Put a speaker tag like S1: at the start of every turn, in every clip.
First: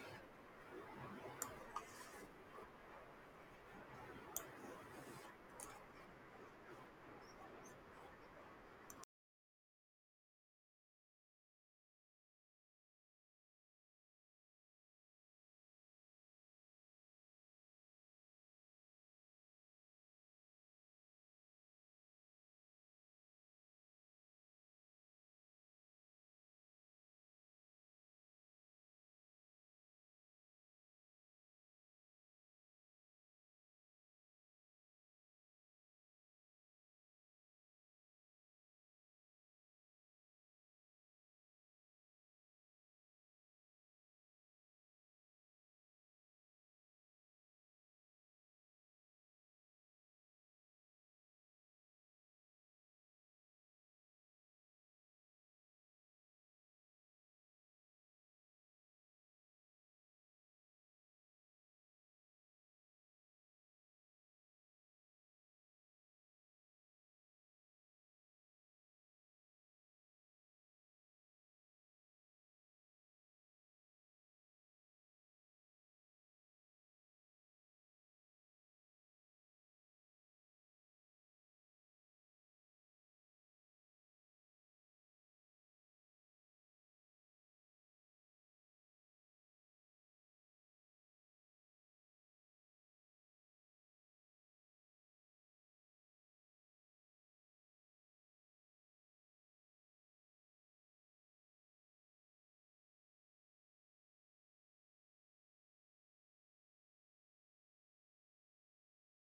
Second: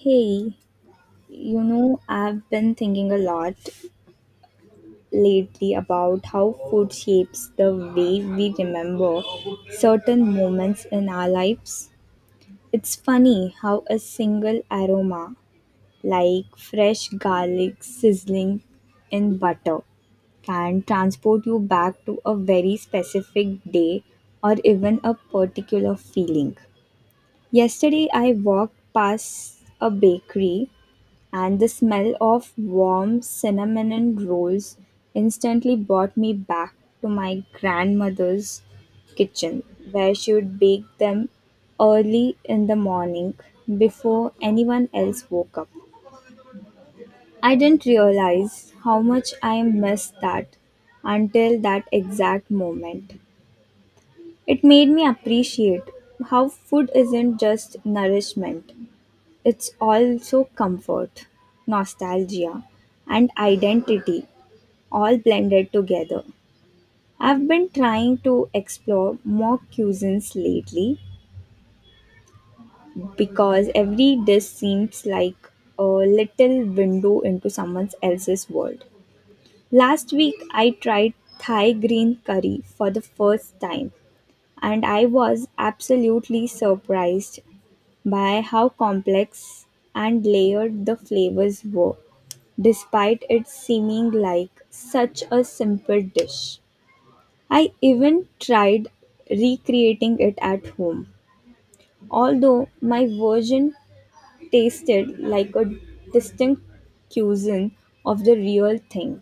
S1: Hey, you know, I've been thinking a lot lately about how food shapes the way we remember certain moments in our lives. It's funny how a single aroma, like fresh garlic sizzling in butter, can transport you back to a very specific day or even a particular feeling. Yesterday, I walked past a bakery and the smell of warm cinnamon rolls instantly brought me back to my grandmother's kitchen, where she would bake them early in the morning before anyone else woke up. I didn't realize how much I missed that until that exact moment. It made me appreciate how food isn't just nourishment, it's also comfort, nostalgia, and identity all blended together. I've been trying to explore more cuisines lately because every dish seems like a little window into someone else's world. Last week, I tried Thai green curry for the first time, and I was absolutely surprised by how complex and layered the flavors were, despite it seeming like such a simple dish. I even tried recreating it at home, although my version tasted like a distinct cuisine of the real thing.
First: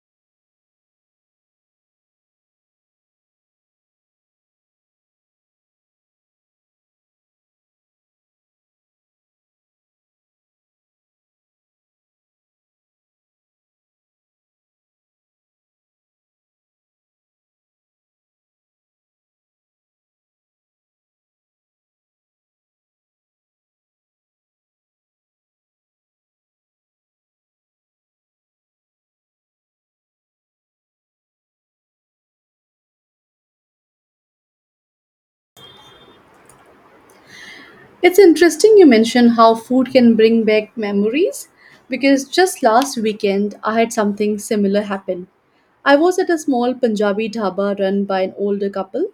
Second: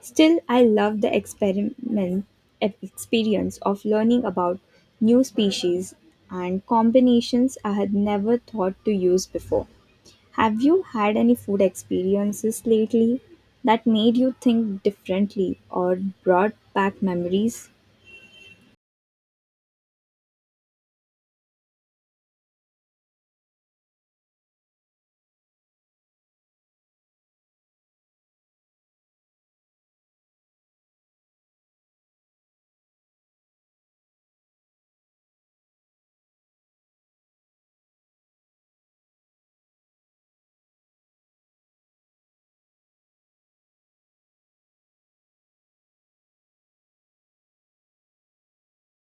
S1: Still, I love the experiment experience of learning about new species and combinations I had never thought to use before. Have you had any food experiences lately that made you think differently or brought back memories?
S2: It's interesting you mention how food can bring back memories because just last weekend I had something similar happen. I was at a small Punjabi dhaba run by an older couple,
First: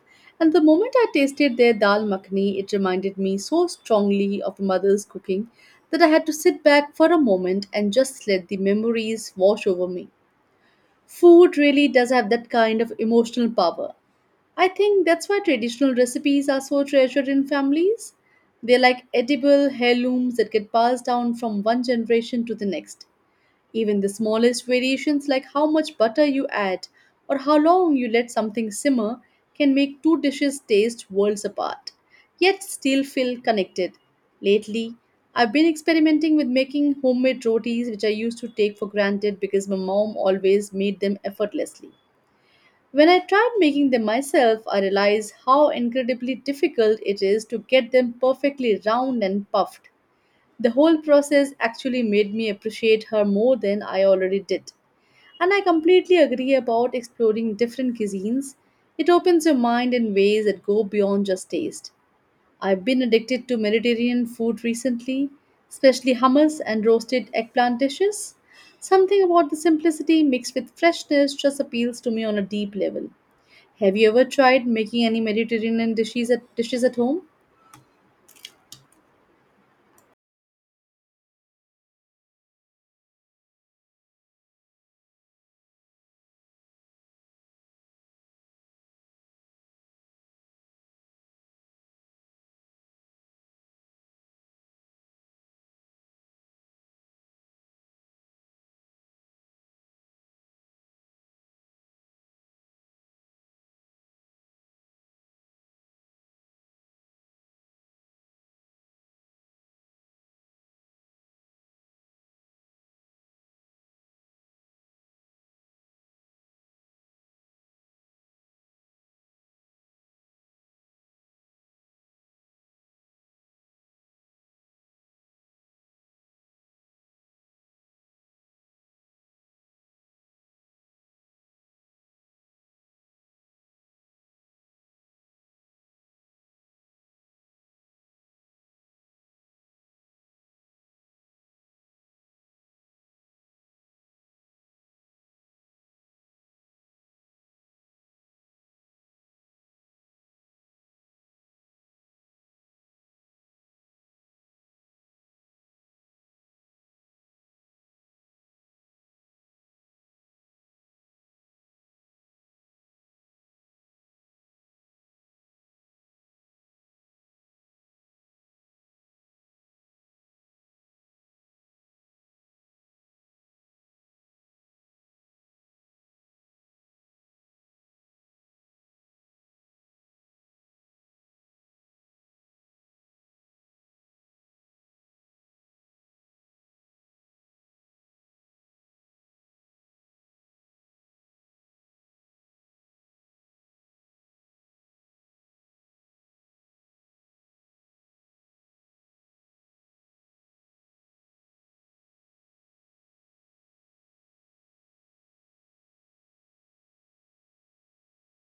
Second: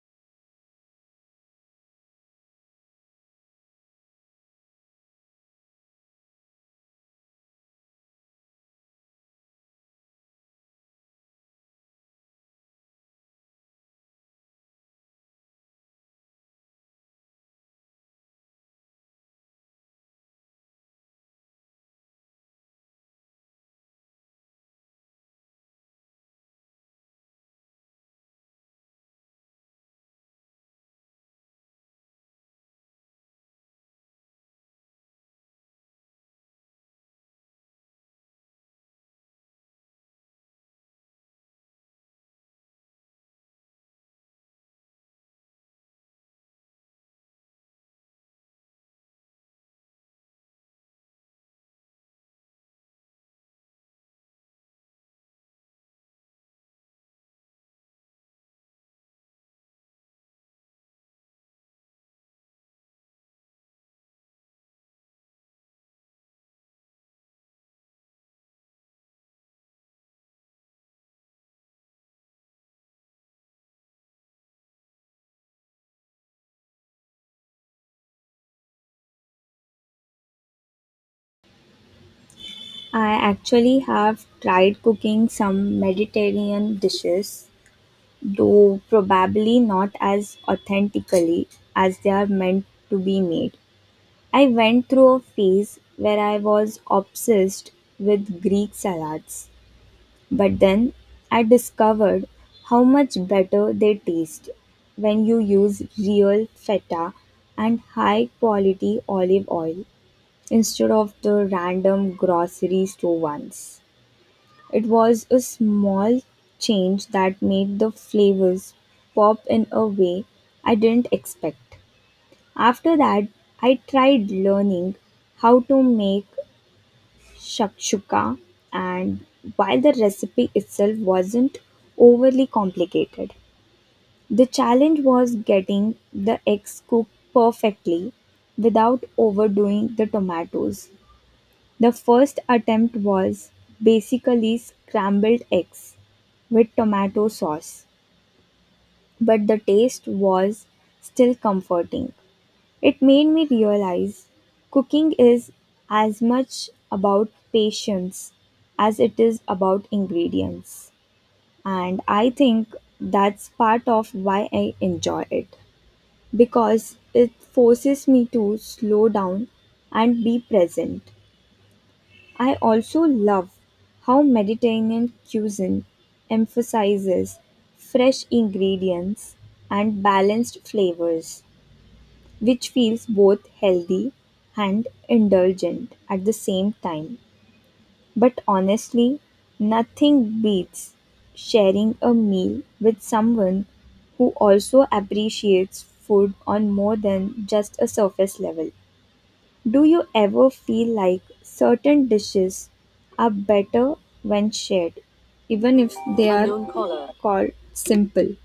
S2: and the moment I tasted their dal makhni, it reminded me so strongly of mother's cooking that I had to sit back for a moment and just let the memories wash over me. Food really does have that kind of emotional power, I think that's why traditional recipes are so treasured in families. They're like edible heirlooms that get passed down from one generation to the next. Even the smallest variations, like how much butter you add or how long you let something simmer, can make two dishes taste worlds apart, yet still feel connected. Lately, I've been experimenting with making homemade rotis, which I used to take for granted because my mom always made them effortlessly. When I tried making them myself, I realized how incredibly difficult it is to get them perfectly round and puffed. The whole process actually made me appreciate her more than I already did. And I completely agree about exploring different cuisines. It opens your mind in ways that go beyond just taste. I've been addicted to Mediterranean food recently, especially hummus and roasted eggplant dishes. Something about the simplicity mixed with freshness just appeals to me on a deep level. Have you ever tried making any Mediterranean dishes at home?
S1: I actually have tried cooking some Mediterranean dishes, though probably not as authentically as they are meant to be made. I went through a phase where I was obsessed with Greek salads. But then I discovered how much better they taste when you use real feta and high quality olive oil instead of the random grocery store ones. It was a small change that made the flavors pop in a way I didn't expect. After that, I tried learning how to make shakshuka, and while the recipe itself wasn't overly complicated, the challenge was getting the eggs cooked perfectly without overdoing the tomatoes. The first attempt was basically scrambled eggs with tomato sauce, but the taste was still comforting. It made me realize cooking is as much about patience as it is about ingredients. And I think that's part of why I enjoy it because it forces me to slow down and be present. I also love how Mediterranean cuisine emphasizes fresh ingredients and balanced flavors which feels both healthy and indulgent at the same time. But honestly, nothing beats sharing a meal with someone who also appreciates food on more than just a surface level. Do you ever feel like certain dishes are better when shared, even if they are called simple?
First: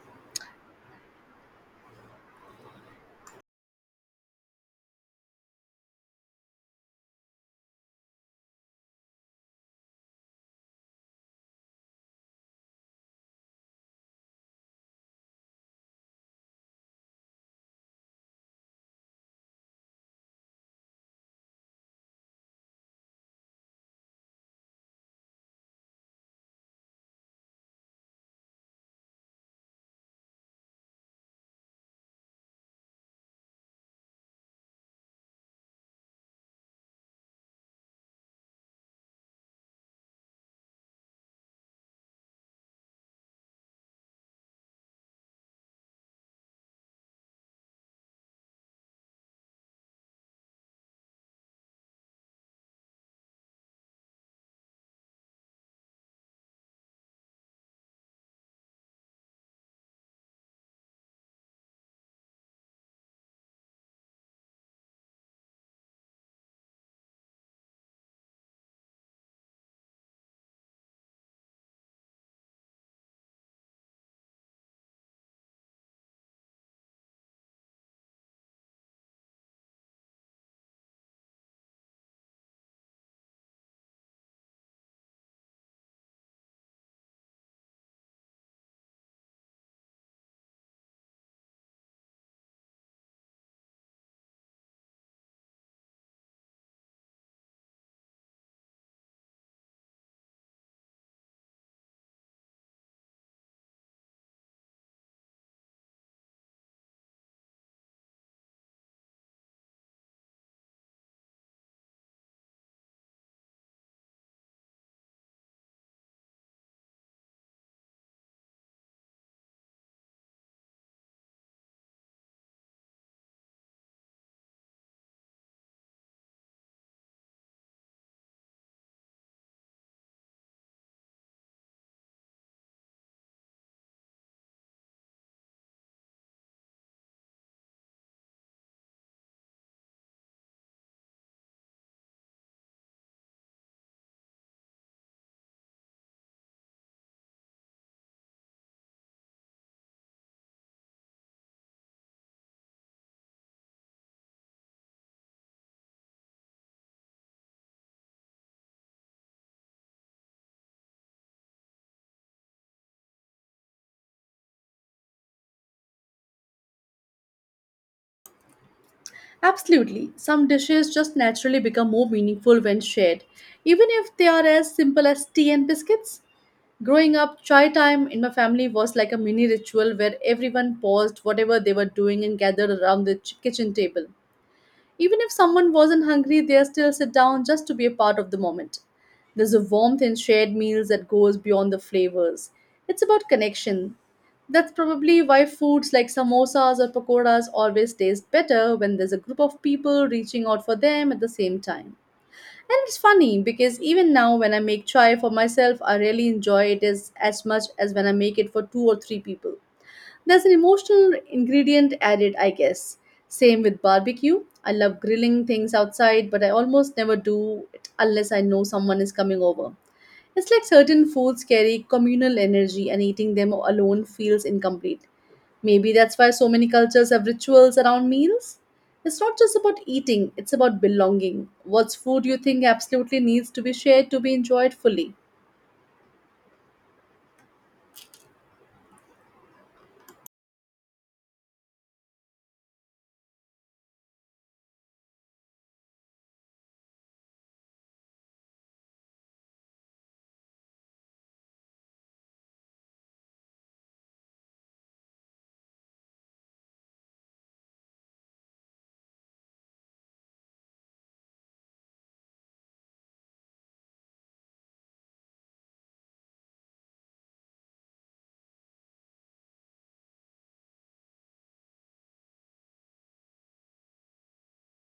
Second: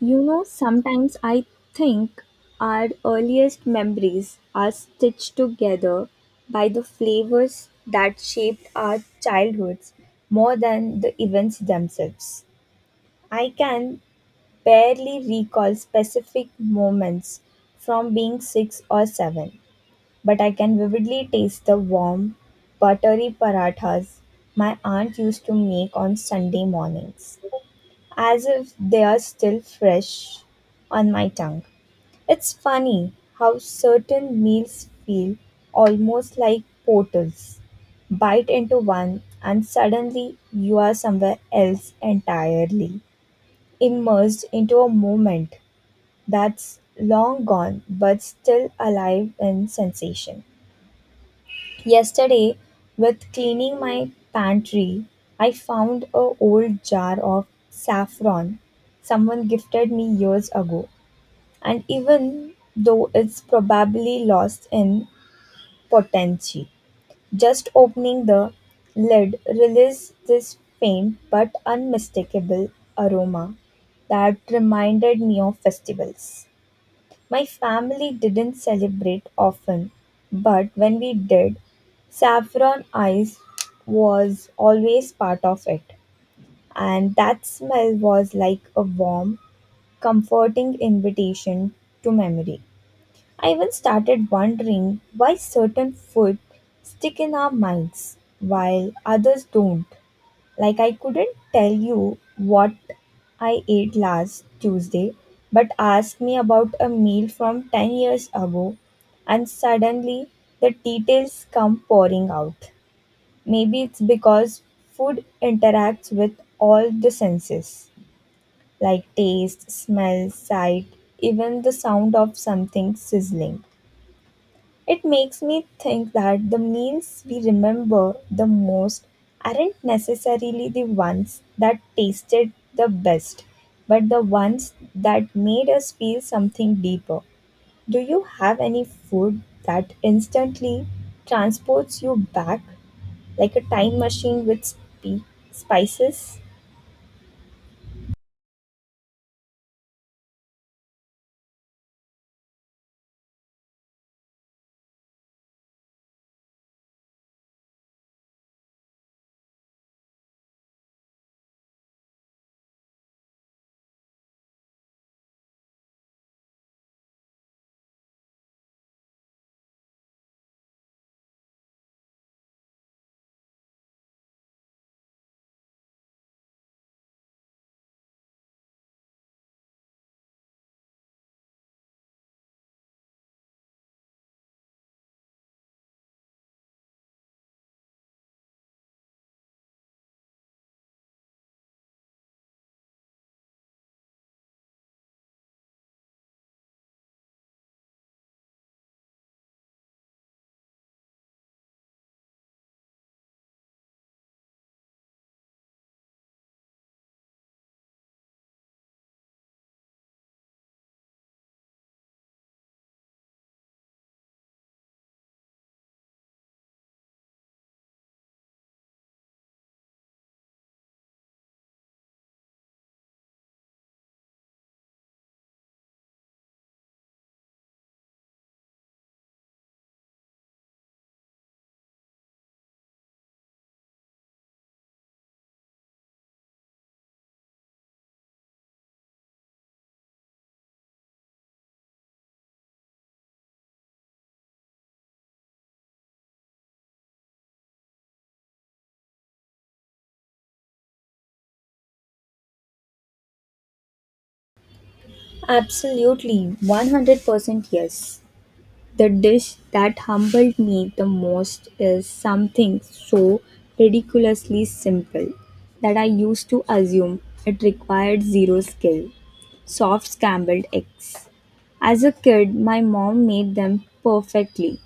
S1: You know, sometimes I think our earliest memories are stitched together by the flavors that shaped our childhoods more than the events themselves. I can barely recall specific moments from being six or seven, but I can vividly taste the warm, buttery parathas my aunt used to make on Sunday mornings as if they are still fresh on my tongue. It's funny how certain meals feel almost like portals. Bite into one, and suddenly you are somewhere else entirely, immersed into a moment that's long gone but still alive in sensation. Yesterday, with cleaning my pantry, I found a old jar of saffron someone gifted me years ago, and even though it's probably lost in potency, just opening the lid released this faint but unmistakable aroma that reminded me of festivals. My family didn't celebrate often, but when we did, saffron ice was always part of it. And that smell was like a warm, comforting invitation to memory. I even started wondering why certain food stick in our minds while others don't. Like, I couldn't tell you what I ate last Tuesday, but ask me about a meal from 10 years ago, and suddenly the details come pouring out. Maybe it's because food interacts with all the senses, like taste, smell, sight, even the sound of something sizzling. It makes me think that the meals we remember the most aren't necessarily the ones that tasted the best, but the ones that made us feel something deeper. Do you have any food that instantly transports you back like a time machine with spices?
S2: Absolutely. Some dishes just naturally become more meaningful when shared, even if they are as simple as tea and biscuits. Growing up, chai time in my family was like a mini ritual where everyone paused whatever they were doing and gathered around the kitchen table. Even if someone wasn't hungry, they still sit down just to be a part of the moment. There's a warmth in shared meals that goes beyond the flavors. It's about connection. That's probably why foods like samosas or pakoras always taste better when there's a group of people reaching out for them at the same time. And it's funny because even now, when I make chai for myself, I really enjoy it as much as when I make it for 2 or 3 people. There's an emotional ingredient added, I guess. Same with barbecue. I love grilling things outside, but I almost never do it unless I know someone is coming over. It's like certain foods carry communal energy, and eating them alone feels incomplete. Maybe that's why so many cultures have rituals around meals. It's not just about eating, it's about belonging. What's food you think absolutely needs to be shared to be enjoyed fully?
S1: Absolutely, 100% yes. The dish that humbled me the most is something so ridiculously simple that I used to assume it required zero skill, soft scrambled eggs. As a kid, my mom made them perfectly,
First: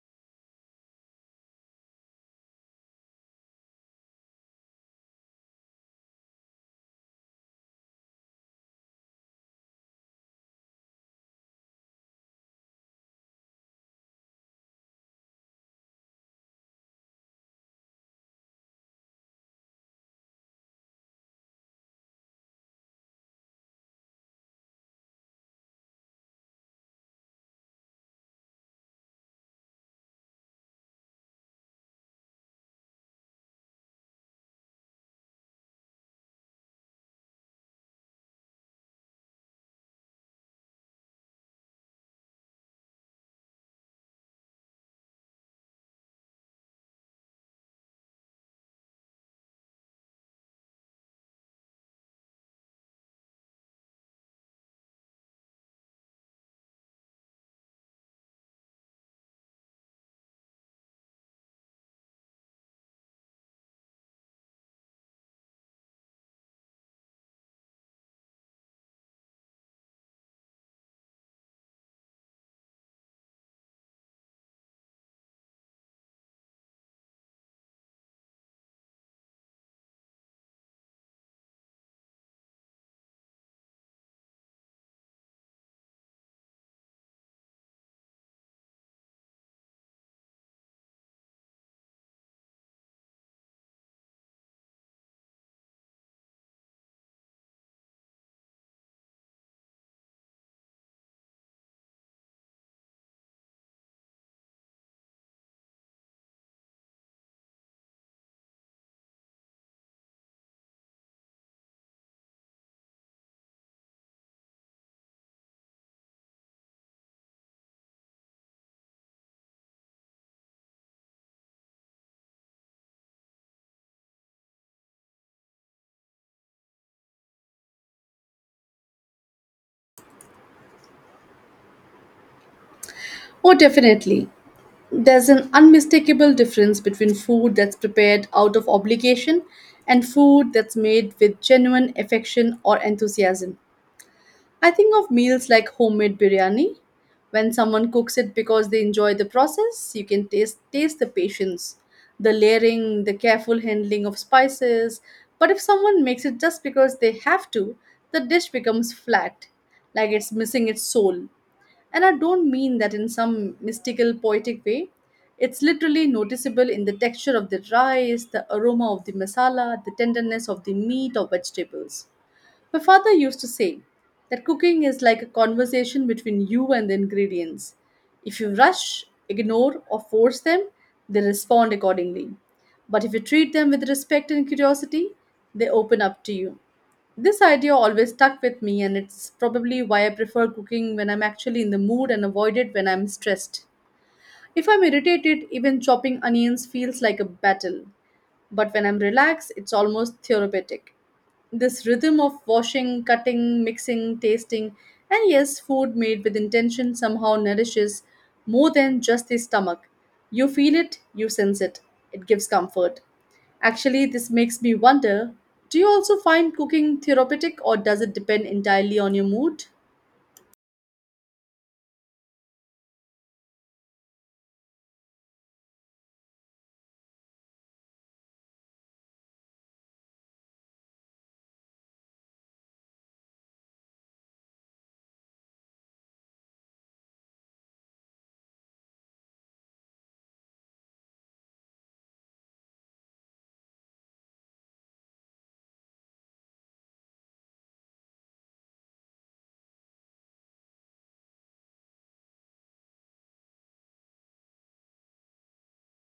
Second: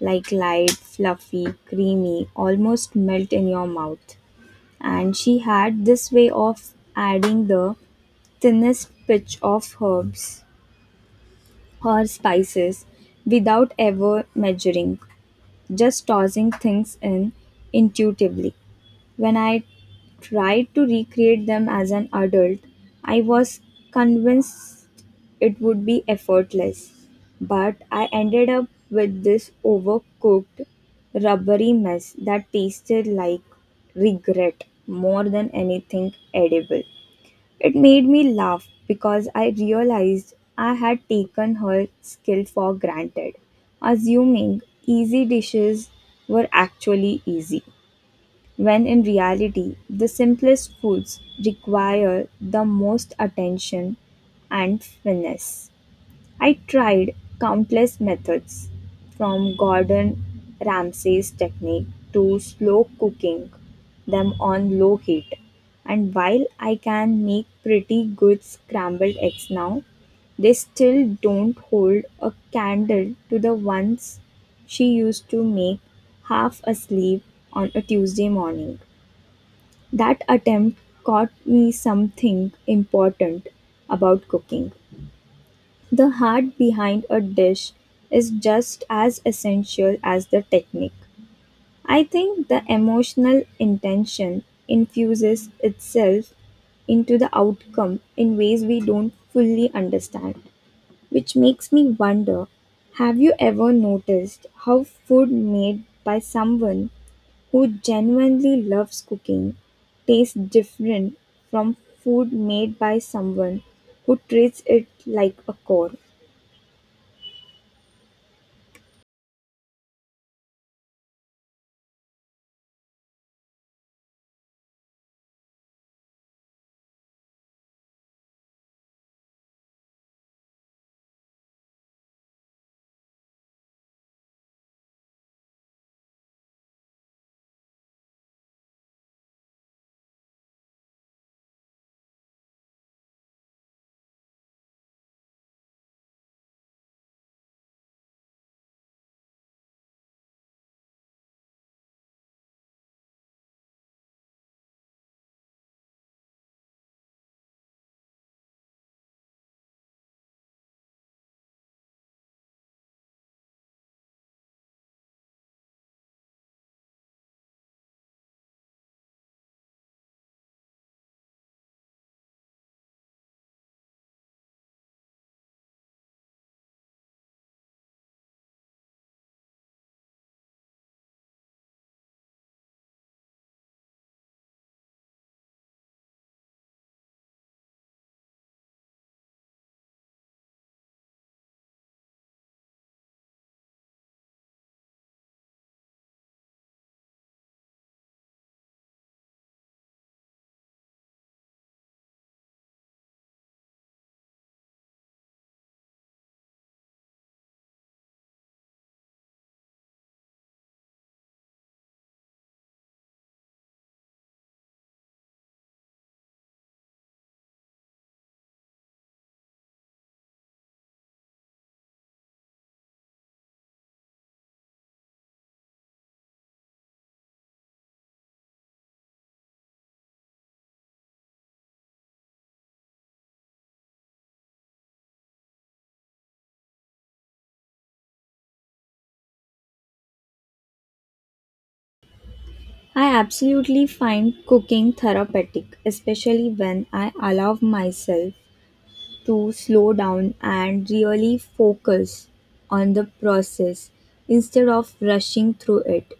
S1: like light, fluffy, creamy, almost melt in your mouth. And she had this way of adding the thinnest pitch of herbs or spices without ever measuring, just tossing things in intuitively. When I tried to recreate them as an adult, I was convinced it would be effortless. But I ended up with this overcooked, rubbery mess that tasted like regret more than anything edible. It made me laugh because I realized I had taken her skill for granted, assuming easy dishes were actually easy, when in reality, the simplest foods require the most attention and finesse. I tried countless methods, from Gordon Ramsay's technique to slow cooking them on low heat. And while I can make pretty good scrambled eggs now, they still don't hold a candle to the ones she used to make half asleep on a Tuesday morning. That attempt taught me something important about cooking. The heart behind a dish is just as essential as the technique. I think the emotional intention infuses itself into the outcome in ways we don't fully understand, which makes me wonder, have you ever noticed how food made by someone who genuinely loves cooking tastes different from food made by someone who treats it like a chore?
S2: Oh, definitely. There's an unmistakable difference between food that's prepared out of obligation and food that's made with genuine affection or enthusiasm. I think of meals like homemade biryani. When someone cooks it because they enjoy the process, you can taste the patience, the layering, the careful handling of spices. But if someone makes it just because they have to, the dish becomes flat, like it's missing its soul. And I don't mean that in some mystical, poetic way. It's literally noticeable in the texture of the rice, the aroma of the masala, the tenderness of the meat or vegetables. My father used to say that cooking is like a conversation between you and the ingredients. If you rush, ignore, or force them, they respond accordingly. But if you treat them with respect and curiosity, they open up to you. This idea always stuck with me, and it's probably why I prefer cooking when I'm actually in the mood and avoid it when I'm stressed. If I'm irritated, even chopping onions feels like a battle, but when I'm relaxed, it's almost therapeutic. This rhythm of washing, cutting, mixing, tasting, and yes, food made with intention somehow nourishes more than just the stomach. You feel it, you sense it, it gives comfort. Actually, this makes me wonder, do you also find cooking therapeutic, or does it depend entirely on your mood?
S1: I absolutely find cooking therapeutic, especially when I allow myself to slow down and really focus on the process instead of rushing through it.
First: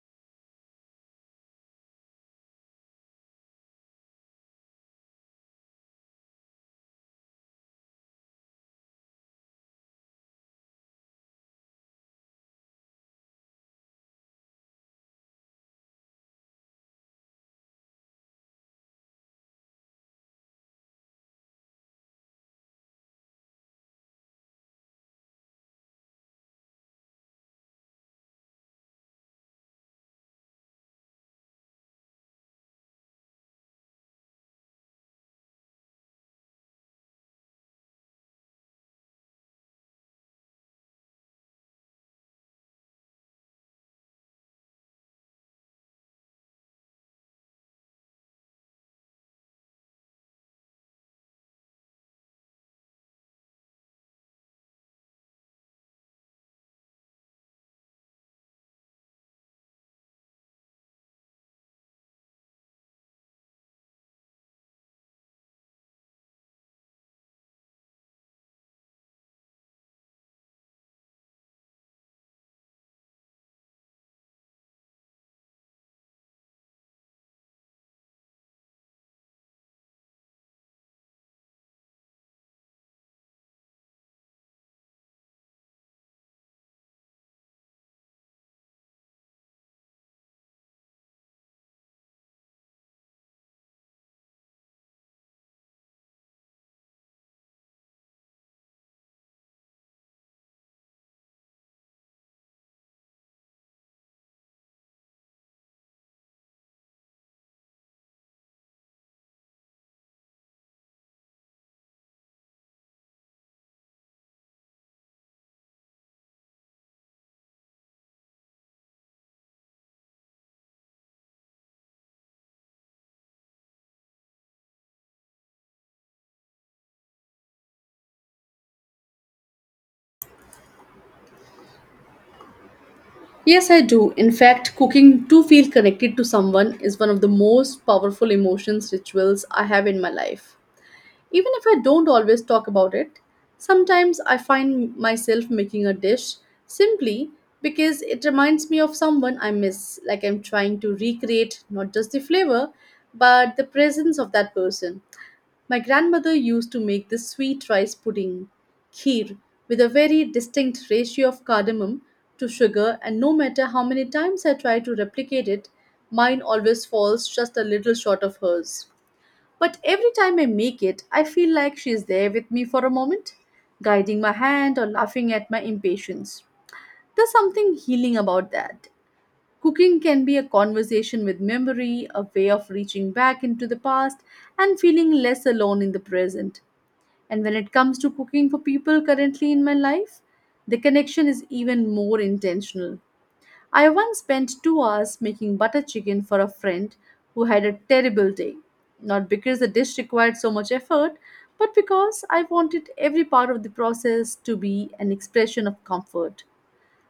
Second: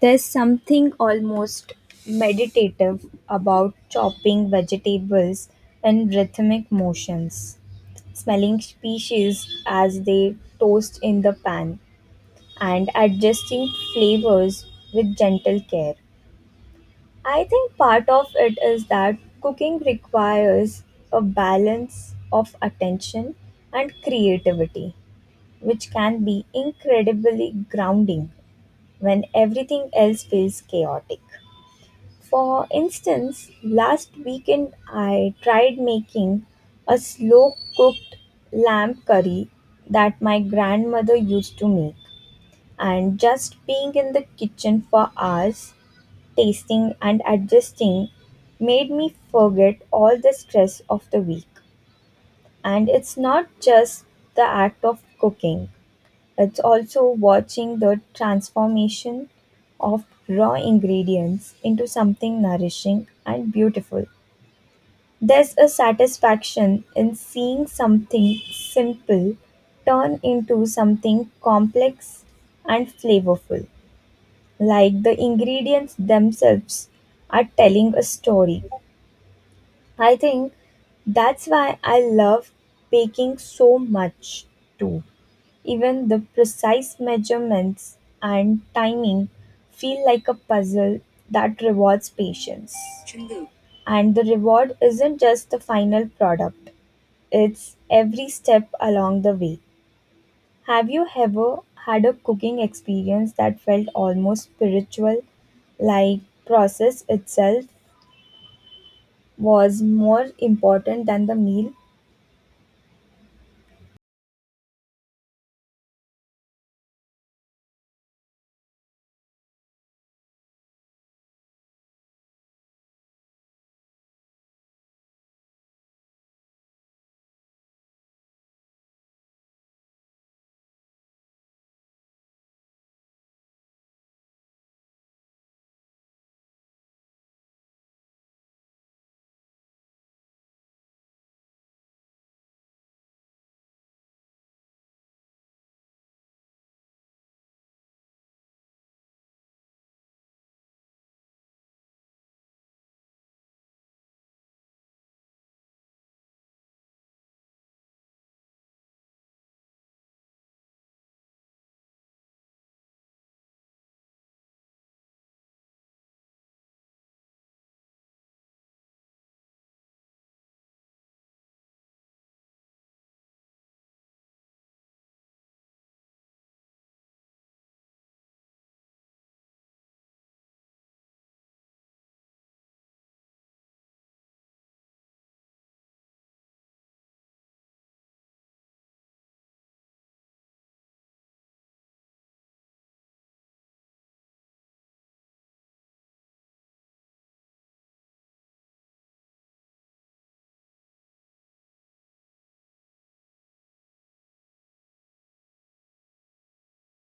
S1: There's something almost meditative about chopping vegetables in rhythmic motions, smelling species as they toast in the pan, and adjusting flavors with gentle care. I think part of it is that cooking requires a balance of attention and creativity, which can be incredibly grounding when everything else feels chaotic. For instance, last weekend I tried making a slow cooked lamb curry that my grandmother used to make, and just being in the kitchen for hours tasting and adjusting made me forget all the stress of the week. And it's not just the act of cooking, it's also watching the transformation of raw ingredients into something nourishing and beautiful. There's a satisfaction in seeing something simple turn into something complex and flavorful, like the ingredients themselves are telling a story. I think that's why I love baking so much too. Even the precise measurements and timing feel like a puzzle that rewards patience. And the reward isn't just the final product, it's every step along the way. Have you ever had a cooking experience that felt almost spiritual, like process itself was more important than the meal?
S2: Yes, I do. In fact, cooking to feel connected to someone is one of the most powerful emotions rituals I have in my life. Even if I don't always talk about it, sometimes I find myself making a dish simply because it reminds me of someone I miss, like I'm trying to recreate not just the flavor, but the presence of that person. My grandmother used to make this sweet rice pudding, kheer, with a very distinct ratio of cardamom to sugar, and no matter how many times I try to replicate it, mine always falls just a little short of hers. But every time I make it, I feel like she's there with me for a moment, guiding my hand or laughing at my impatience. There's something healing about that. Cooking can be a conversation with memory, a way of reaching back into the past and feeling less alone in the present. And when it comes to cooking for people currently in my life, the connection is even more intentional. I once spent 2 hours making butter chicken for a friend who had a terrible day. Not because the dish required so much effort, but because I wanted every part of the process to be an expression of comfort.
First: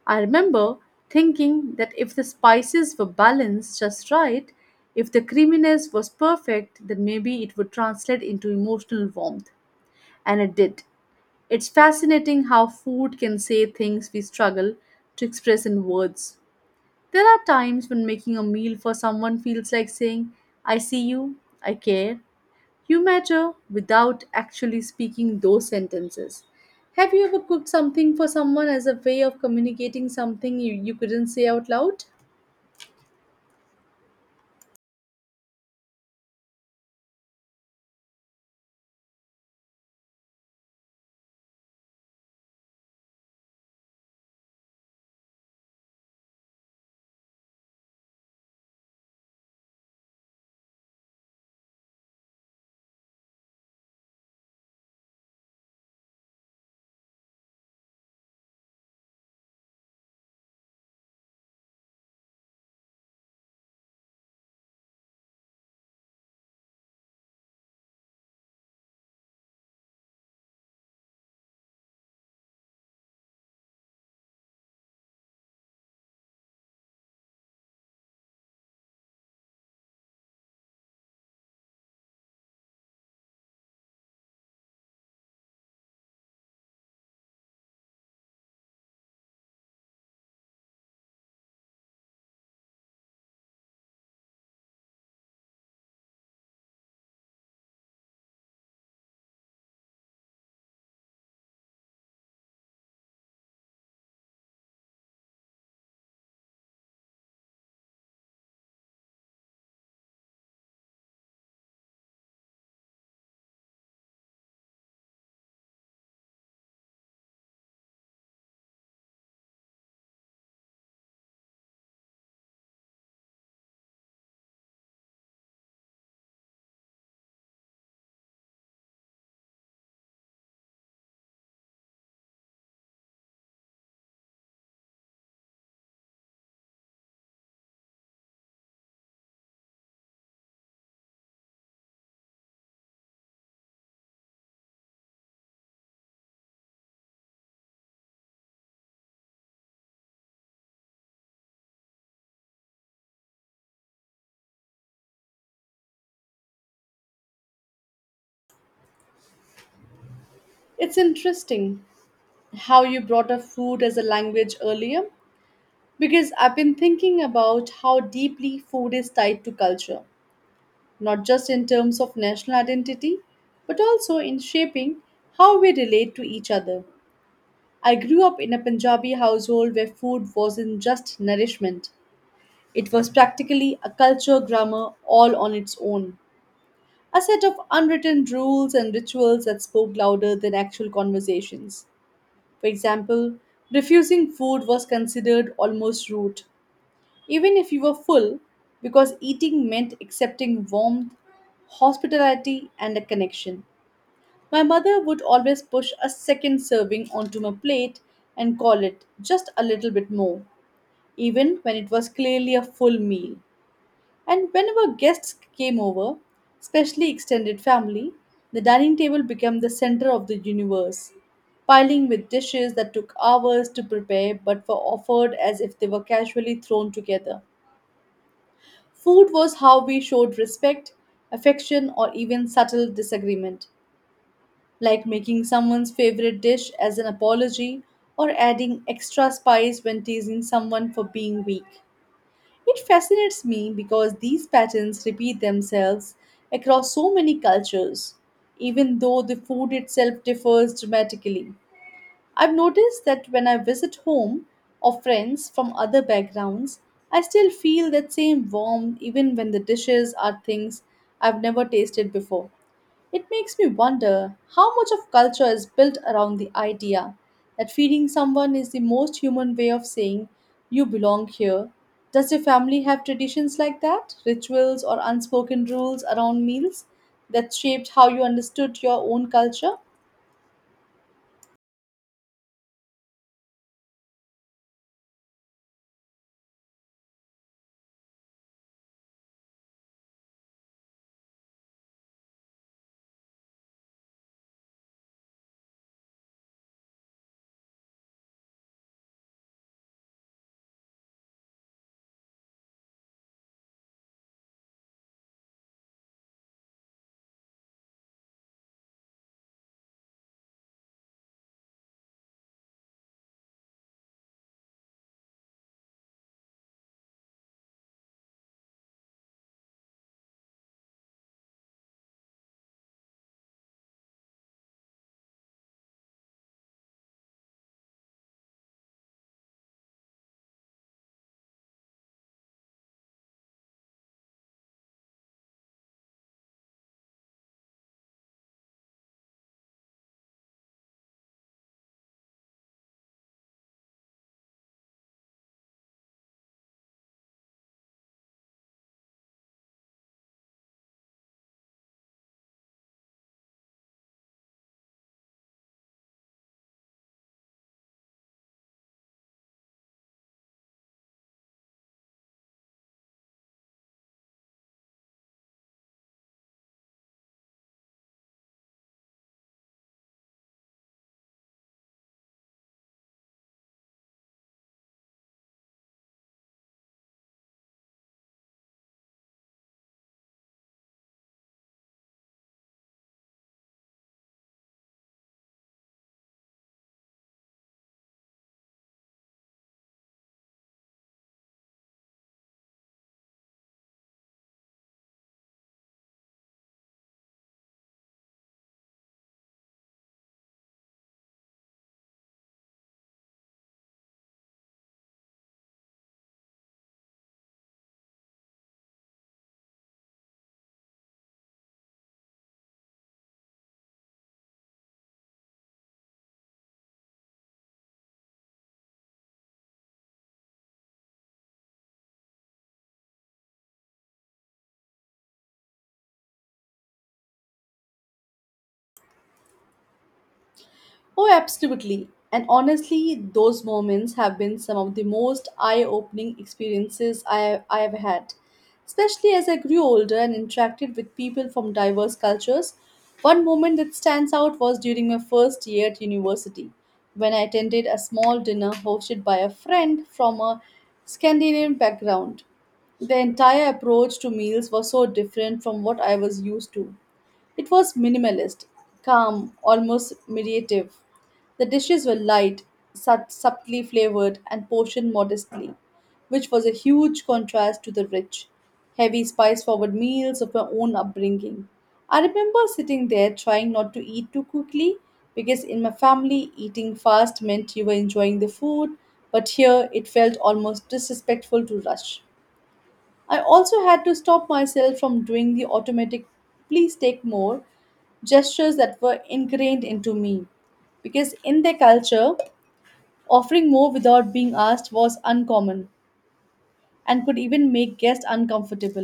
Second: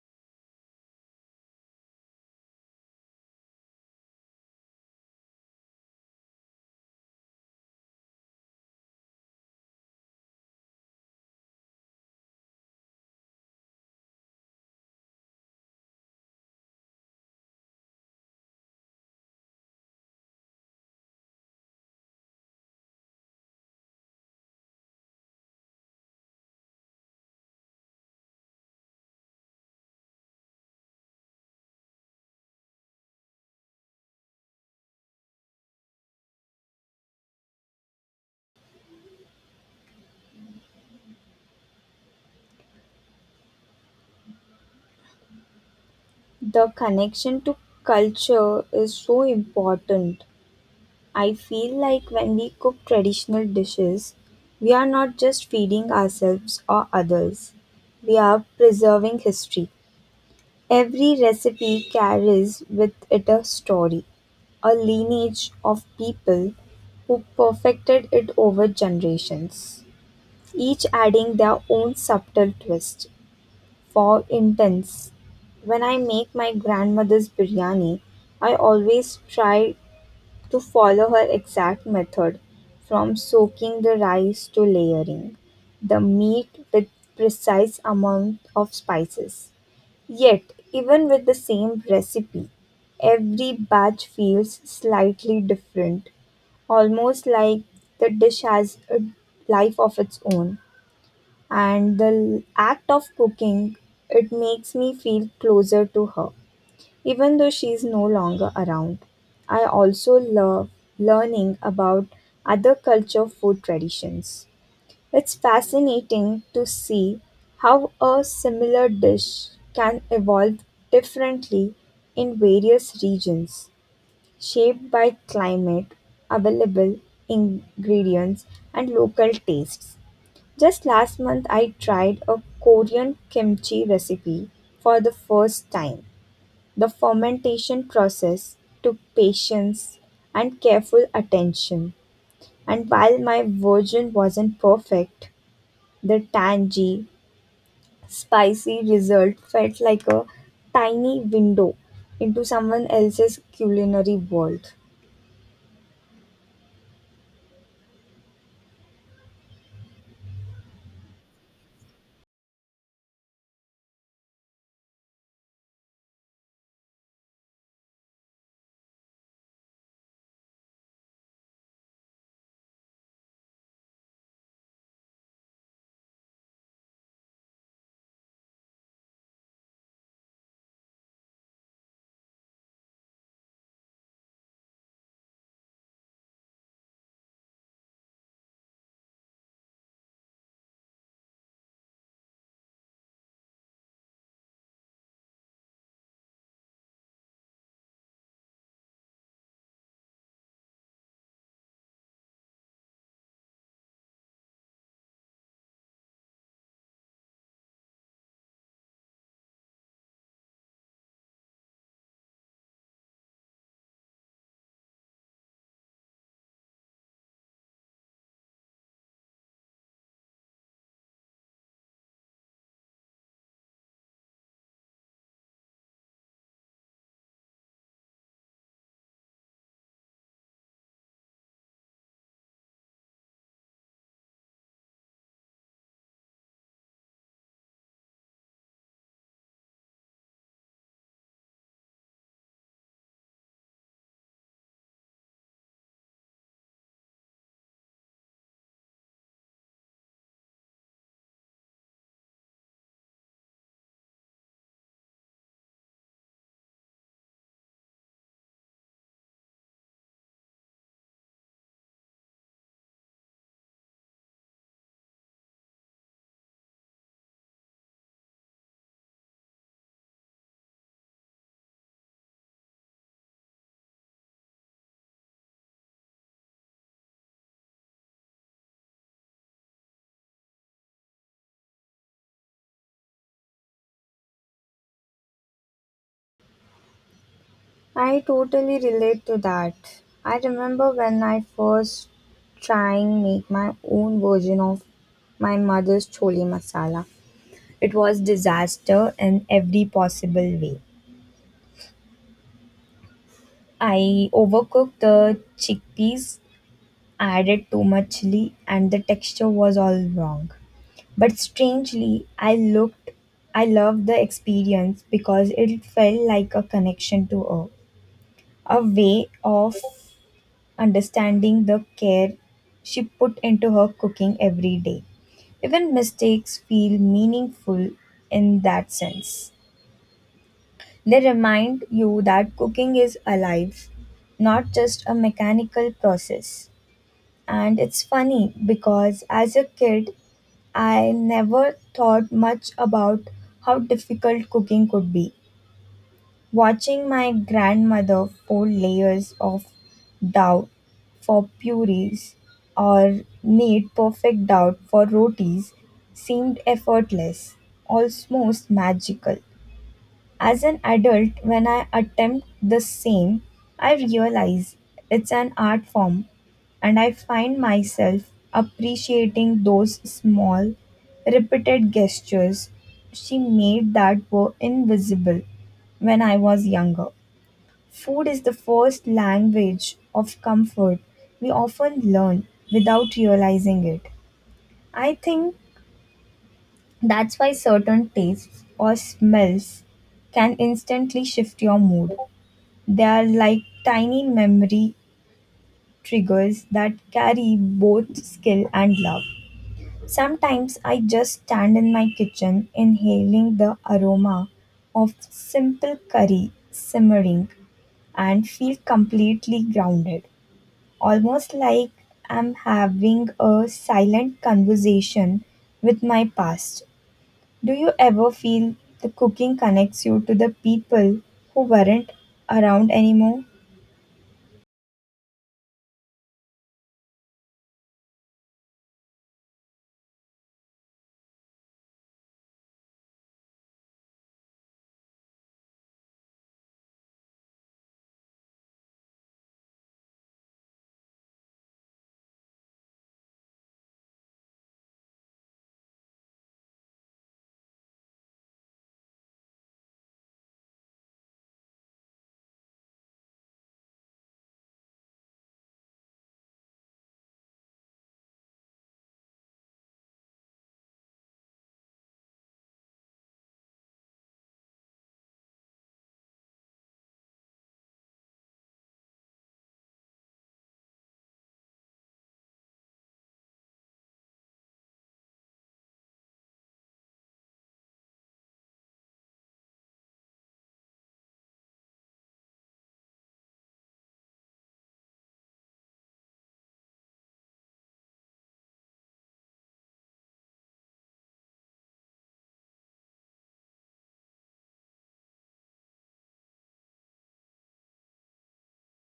S2: I remember thinking that if the spices were balanced just right, if the creaminess was perfect, then maybe it would translate into emotional warmth. And it did. It's fascinating how food can say things we struggle to express in words. There are times when making a meal for someone feels like saying, I see you, I care, you matter, without actually speaking those sentences. Have you ever cooked something for someone as a way of communicating something you couldn't say out loud?
S1: The connection to culture is so important. I feel like when we cook traditional dishes, we are not just feeding ourselves or others, we are preserving history. Every recipe carries with it a story, a lineage of people who perfected it over generations, each adding their own subtle twist. For instance, when I make my grandmother's biryani, I always try to follow her exact method, from soaking the rice to layering the meat with precise amount of spices. Yet, even with the same recipe, every batch feels slightly different, almost like the dish has a life of its own, and the act of cooking it makes me feel closer to her, even though she is no longer around. I also love learning about other culture food traditions. It's fascinating to see how a similar dish can evolve differently in various regions, shaped by climate, available ingredients, and local tastes. Just last month, I tried a Korean kimchi recipe for the first time. The fermentation process took patience and careful attention, and while my version wasn't perfect, the tangy, spicy result felt like a tiny window into someone else's culinary world.
S2: It's interesting how you brought up food as a language earlier because I've been thinking about how deeply food is tied to culture, not just in terms of national identity, but also in shaping how we relate to each other. I grew up in a Punjabi household where food wasn't just nourishment, it was practically a culture grammar all on its own, a set of unwritten rules and rituals that spoke louder than actual conversations. For example, refusing food was considered almost rude, even if you were full, because eating meant accepting warmth, hospitality, and a connection. My mother would always push a second serving onto my plate and call it just a little bit more, even when it was clearly a full meal. And whenever guests came over, especially extended family, the dining table became the center of the universe, piling with dishes that took hours to prepare but were offered as if they were casually thrown together. Food was how we showed respect, affection, or even subtle disagreement, like making someone's favorite dish as an apology or adding extra spice when teasing someone for being weak. It fascinates me because these patterns repeat themselves across so many cultures, even though the food itself differs dramatically. I've noticed that when I visit home or friends from other backgrounds, I still feel that same warmth even when the dishes are things I've never tasted before. It makes me wonder how much of culture is built around the idea that feeding someone is the most human way of saying, you belong here. Does your family have traditions like that? Rituals or unspoken rules around meals that shaped how you understood your own culture?
S1: I totally relate to that. I remember when I first trying make my own version of my mother's chole masala. It was disaster in every possible way. I overcooked the chickpeas, added too much chili and the texture was all wrong. But strangely, I loved the experience because it felt like a connection to earth, a way of understanding the care she put into her cooking every day. Even mistakes feel meaningful in that sense. They remind you that cooking is alive, not just a mechanical process. And it's funny because as a kid, I never thought much about how difficult cooking could be. Watching my grandmother fold layers of dough for purees or knead perfect dough for rotis seemed effortless, almost magical. As an adult, when I attempt the same, I realize it's an art form, and I find myself appreciating those small, repeated gestures she made that were invisible when I was younger. Food is the first language of comfort we often learn without realizing it. I think that's why certain tastes or smells can instantly shift your mood. They are like tiny memory triggers that carry both skill and love. Sometimes I just stand in my kitchen inhaling the aroma of simple curry simmering and feel completely grounded, almost like I'm having a silent conversation with my past. Do you ever feel the cooking connects you to the people who weren't around anymore?
S2: Oh, absolutely. And honestly, those moments have been some of the most eye opening experiences I have had. Especially as I grew older and interacted with people from diverse cultures, one moment that stands out was during my first year at university, when I attended a small dinner hosted by a friend from a Scandinavian background. The entire approach to meals was so different from what I was used to. It was minimalist, calm, almost meditative. The dishes were light, subtly flavored, and portioned modestly, which was a huge contrast to the rich, heavy, spice forward meals of my own upbringing. I remember sitting there trying not to eat too quickly because in my family, eating fast meant you were enjoying the food, but here it felt almost disrespectful to rush. I also had to stop myself from doing the automatic please take more gestures that were ingrained into me because in their culture, offering more without being asked was uncommon and could even make guests uncomfortable.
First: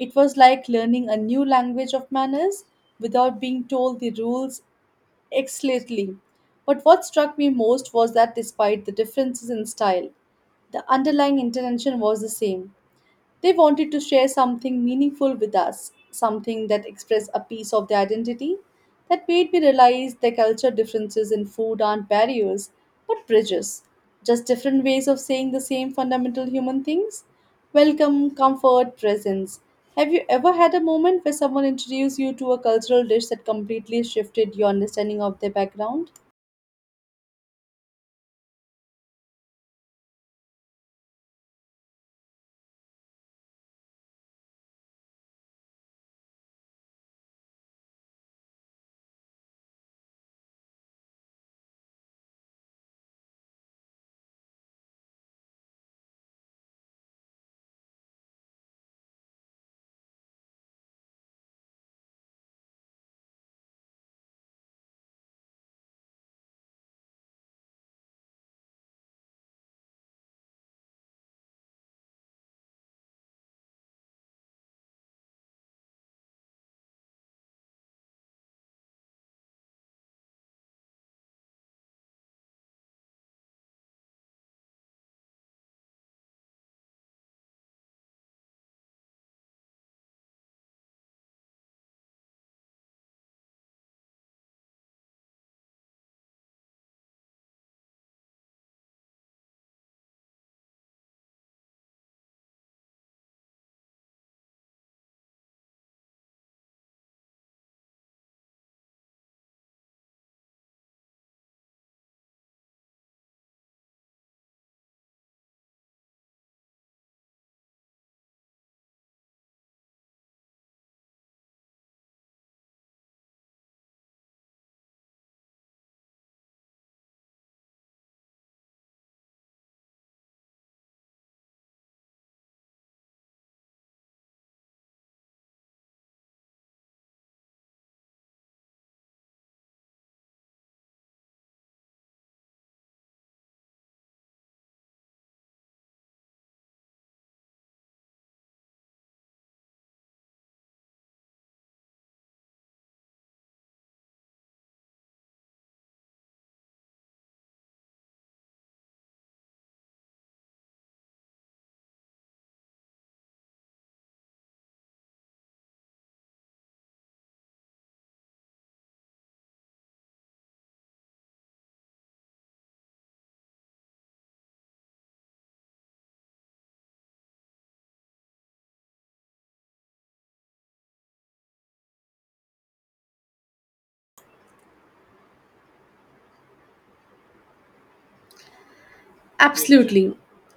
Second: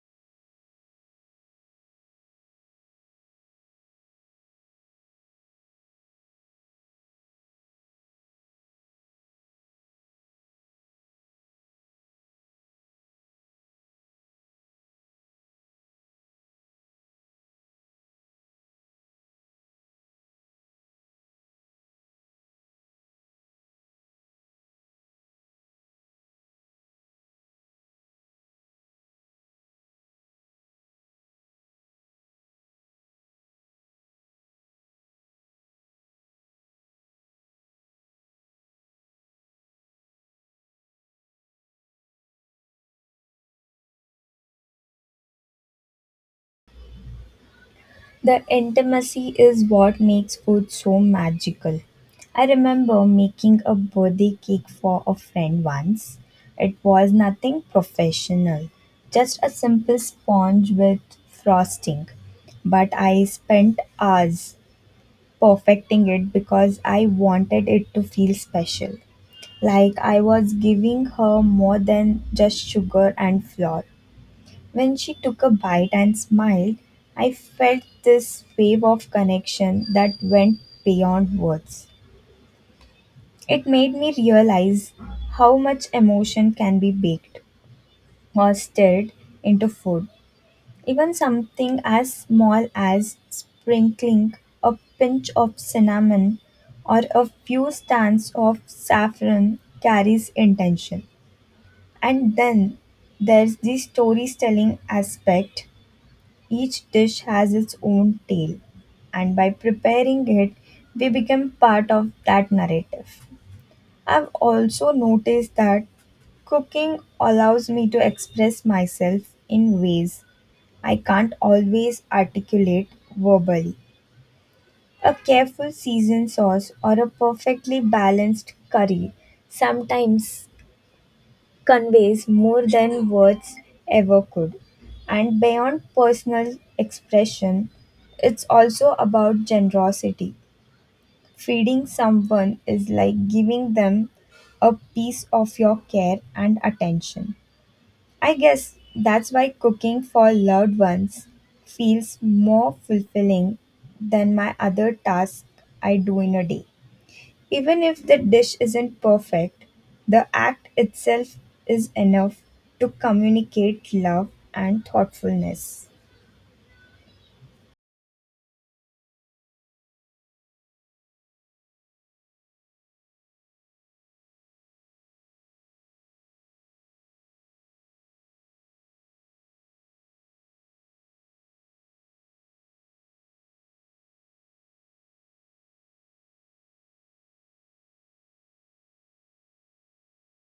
S2: It was like learning a new language of manners without being told the rules explicitly. But what struck me most was that despite the differences in style, the underlying intention was the same, they wanted to share something meaningful with us, something that expressed a piece of their identity. That made me realize their culture differences in food aren't barriers, but bridges, just different ways of saying the same fundamental human things, welcome, comfort, presence. Have you ever had a moment where someone introduced you to a cultural dish that completely shifted your understanding of their background?
S1: The intimacy is what makes food so magical. I remember making a birthday cake for a friend once. It was nothing professional, just a simple sponge with frosting. But I spent hours perfecting it because I wanted it to feel special, like I was giving her more than just sugar and flour. When she took a bite and smiled, I felt this wave of connection that went beyond words. It made me realize how much emotion can be baked or stirred into food. Even something as small as sprinkling a pinch of cinnamon or a few strands of saffron carries intention. And then there's the storytelling aspect. Each dish has its own tale, and by preparing it, we become part of that narrative. I've also noticed that cooking allows me to express myself in ways I can't always articulate verbally. A careful seasoned sauce or a perfectly balanced curry sometimes conveys more than words ever could. And beyond personal expression, it's also about generosity. Feeding someone is like giving them a piece of your care and attention. I guess that's why cooking for loved ones feels more fulfilling than my other task I do in a day. Even if the dish isn't perfect, the act itself is enough to communicate love and thoughtfulness.
S2: Absolutely.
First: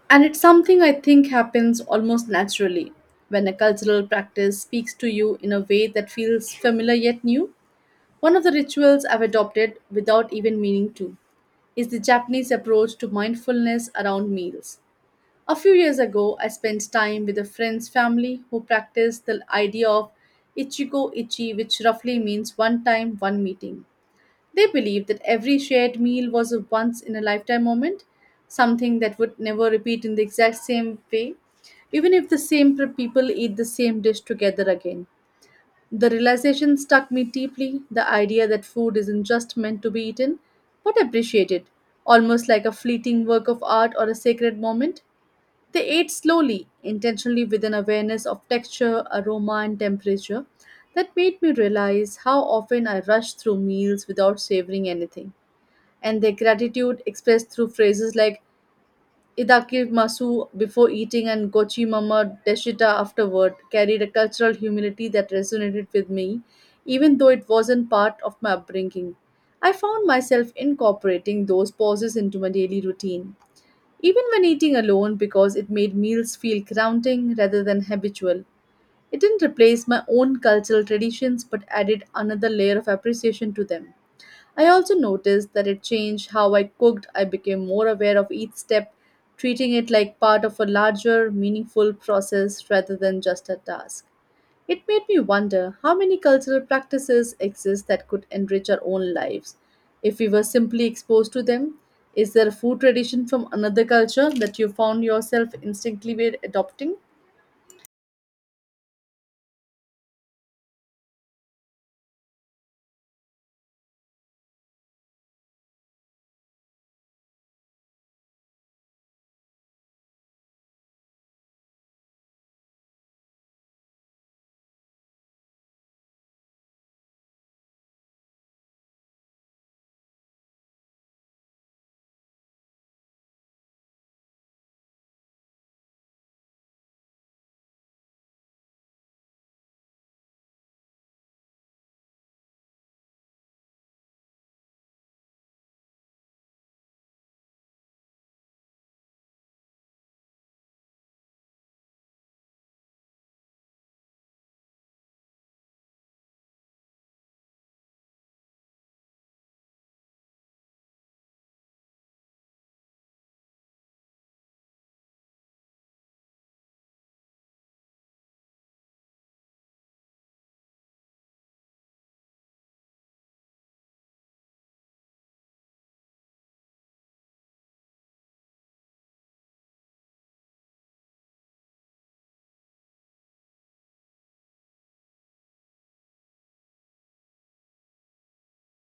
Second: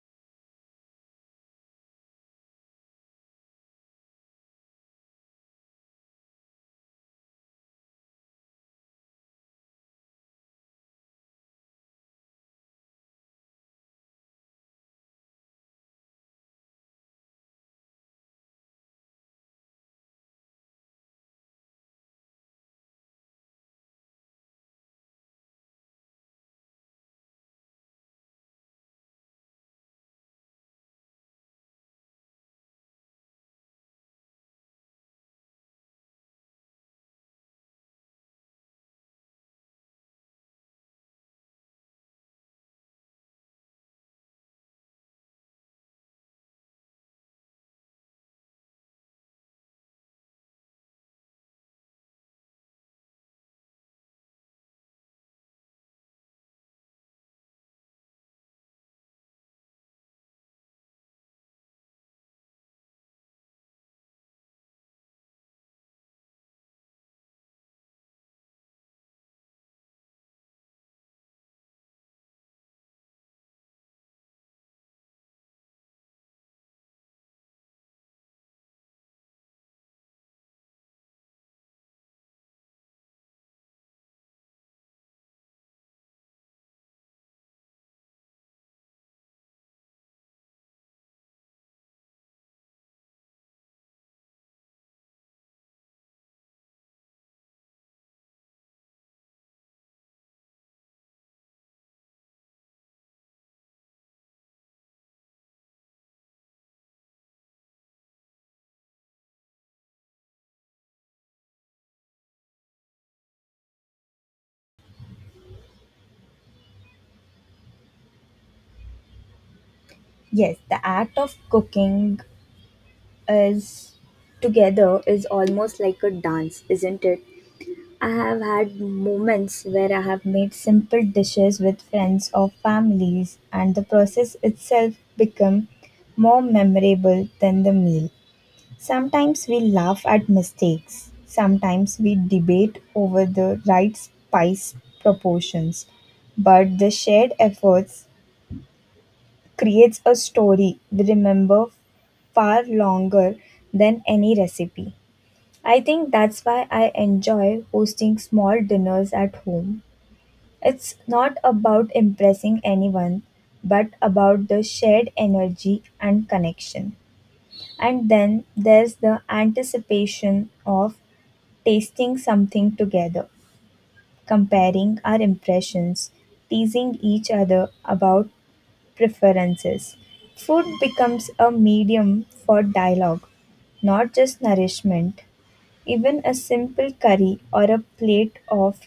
S2: And it's something I think happens almost naturally. When a cultural practice speaks to you in a way that feels familiar yet new, one of the rituals I've adopted without even meaning to is the Japanese approach to mindfulness around meals. A few years ago, I spent time with a friend's family who practiced the idea of ichigo ichi, which roughly means one time, one meeting. They believed that every shared meal was a once in a lifetime moment, something that would never repeat in the exact same way, even if the same people eat the same dish together again. The realization struck me deeply, the idea that food isn't just meant to be eaten, but appreciated, almost like a fleeting work of art or a sacred moment. They ate slowly, intentionally, with an awareness of texture, aroma, and temperature that made me realize how often I rush through meals without savoring anything. And their gratitude, expressed through phrases like Idaki Masu before eating and Gochi Mama Deshita afterward, carried a cultural humility that resonated with me, even though it wasn't part of my upbringing. I found myself incorporating those pauses into my daily routine, even when eating alone, because it made meals feel grounding rather than habitual. It didn't replace my own cultural traditions, but added another layer of appreciation to them. I also noticed that it changed how I cooked. I became more aware of each step, treating it like part of a larger, meaningful process rather than just a task. It made me wonder how many cultural practices exist that could enrich our own lives if we were simply exposed to them. Is there a food tradition from another culture that you found yourself instinctively adopting?
S1: Yes, the act of cooking is together is almost like a dance, isn't it? I have had moments where I have made simple dishes with friends or families and the process itself become more memorable than the meal. Sometimes we laugh at mistakes. Sometimes we debate over the right spice proportions. But the shared efforts creates a story we remember far longer than any recipe. I think that's why I enjoy hosting small dinners at home. It's not about impressing anyone, but about the shared energy and connection. And then there's the anticipation of tasting something together, comparing our impressions, teasing each other about preferences. Food becomes a medium for dialogue, not just nourishment. Even a simple curry or a plate of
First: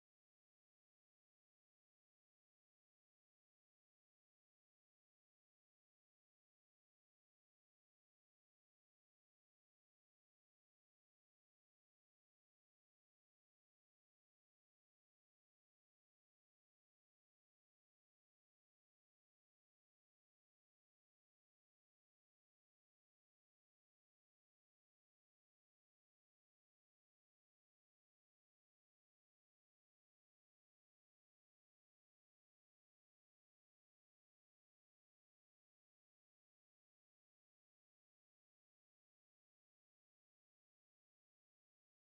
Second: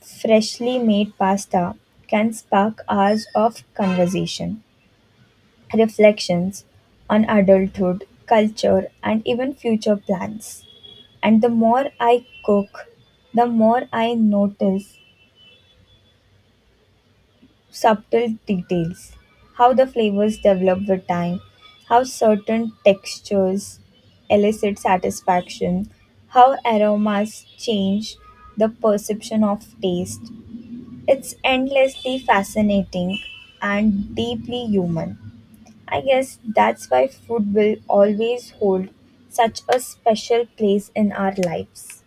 S1: freshly made pasta can spark hours of conversation, reflections on adulthood, culture, and even future plans. And the more I cook, the more I notice subtle details, how the flavors develop with time, how certain textures elicit satisfaction, how aromas change the perception of taste. It's endlessly fascinating and deeply human. I guess that's why food will always hold such a special place in our lives,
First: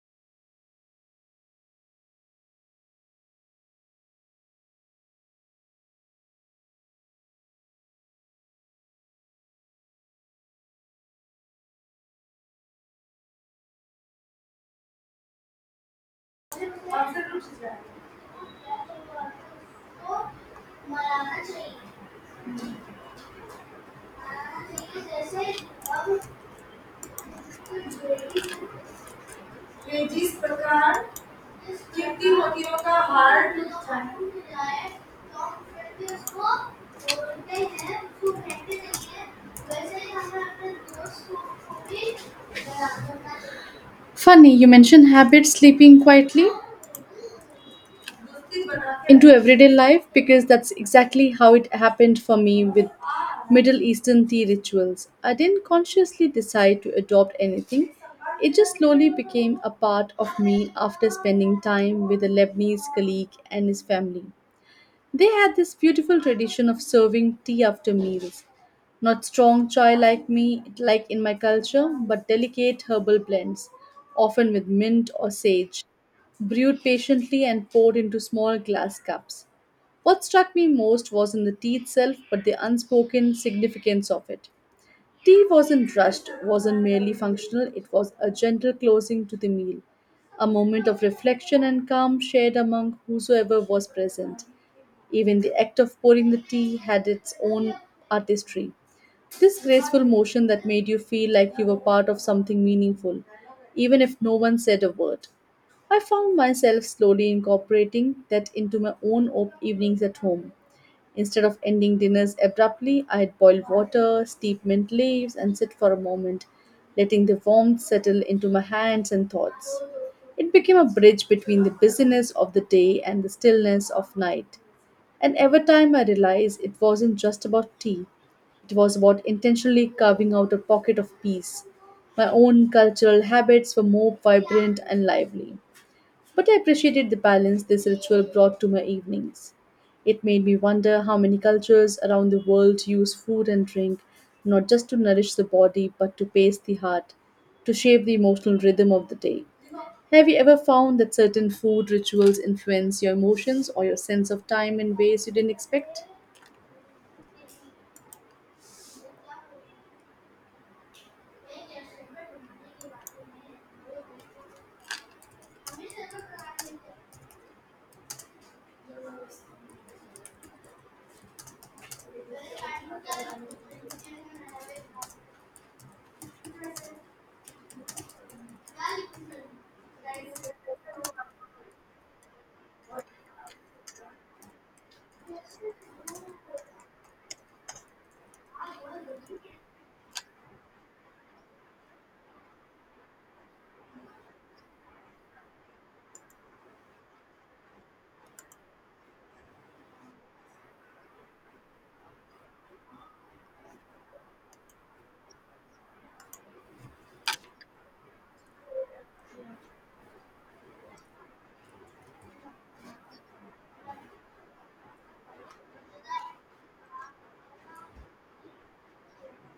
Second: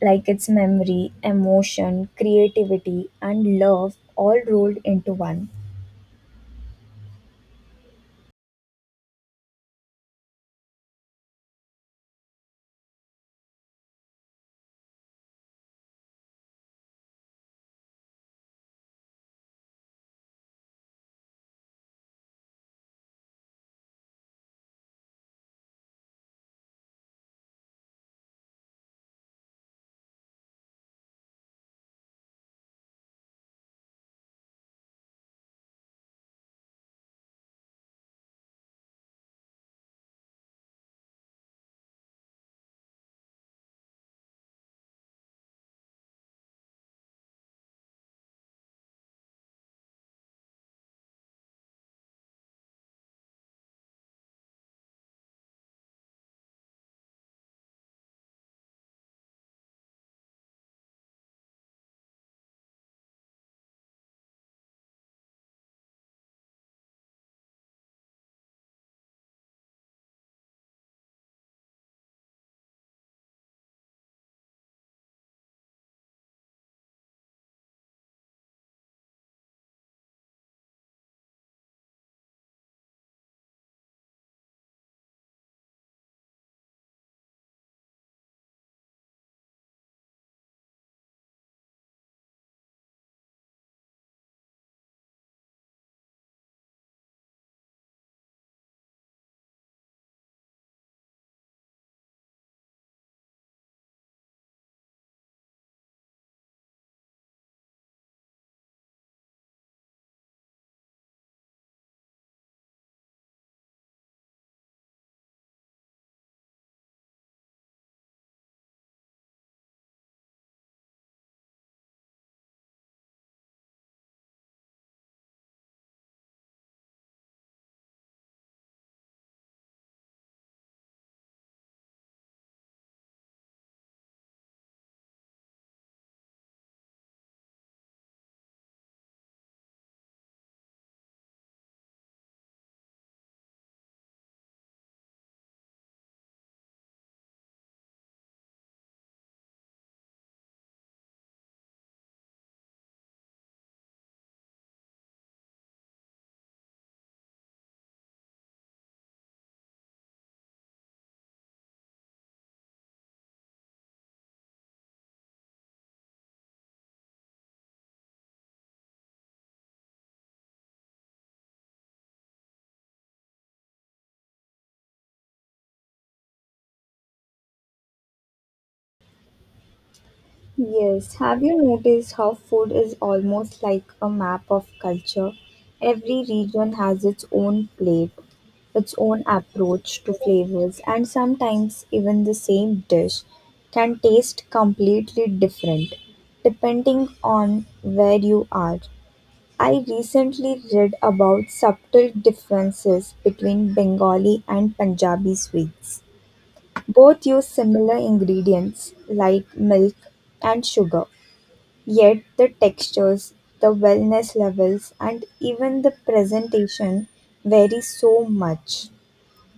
S1: like its memory, emotion, creativity, and love all rolled into one.
S2: Funny, you mentioned habits sleeping quietly into everyday life, because that's exactly how it happened for me with Middle Eastern tea rituals. I didn't consciously decide to adopt anything, it just slowly became a part of me after spending time with a Lebanese colleague and his family. They had this beautiful tradition of serving tea after meals. Not strong chai like me, like in my culture, but delicate herbal blends, often with mint or sage, brewed patiently and poured into small glass cups. What struck me most wasn't the tea itself, but the unspoken significance of it. Tea wasn't rushed, wasn't merely functional. It was a gentle closing to the meal, a moment of reflection and calm shared among whosoever was present. Even the act of pouring the tea had its own artistry. This graceful motion that made you feel like you were part of something meaningful, even if no one said a word. I found myself slowly incorporating that into my own evenings at home. Instead of ending dinners abruptly, I'd boil water, steep mint leaves, and sit for a moment, letting the warmth settle into my hands and thoughts. It became a bridge between the busyness of the day and the stillness of night. And every time, I realized it wasn't just about tea, it was about intentionally carving out a pocket of peace. My own cultural habits were more vibrant and lively, but I appreciated the balance this ritual brought to my evenings. It made me wonder how many cultures around the world use food and drink not just to nourish the body, but to pace the heart, to shape the emotional rhythm of the day. Have you ever found that certain food rituals influence your emotions or your sense of time in ways you didn't expect?
S1: Yes, have you noticed how food is almost like a map of culture? Every region has its own plate, its own approach to flavors, and sometimes even the same dish can taste completely different depending on where you are. I recently read about subtle differences between Bengali and Punjabi sweets. Both use similar ingredients like milk and sugar, yet the textures, the wellness levels, and even the presentation vary so much.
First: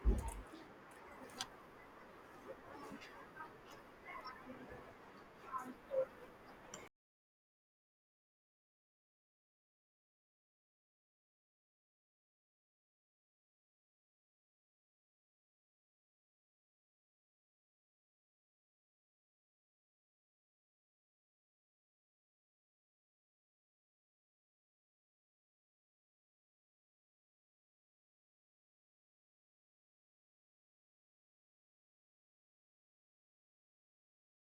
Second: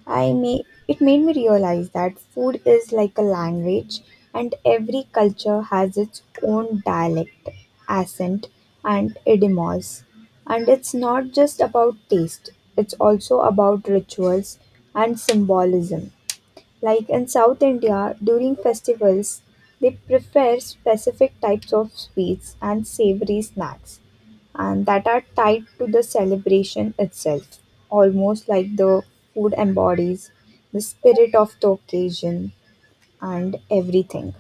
S1: I may it made me realize that food is like a language and every culture has its own dialect, accent and idioms. And it's not just about taste, it's also about rituals and symbolism. Like in South India, during festivals, they prefer specific types of sweets and savory snacks, and that are tied to the celebration itself, almost like the food embodies the spirit of the occasion and everything.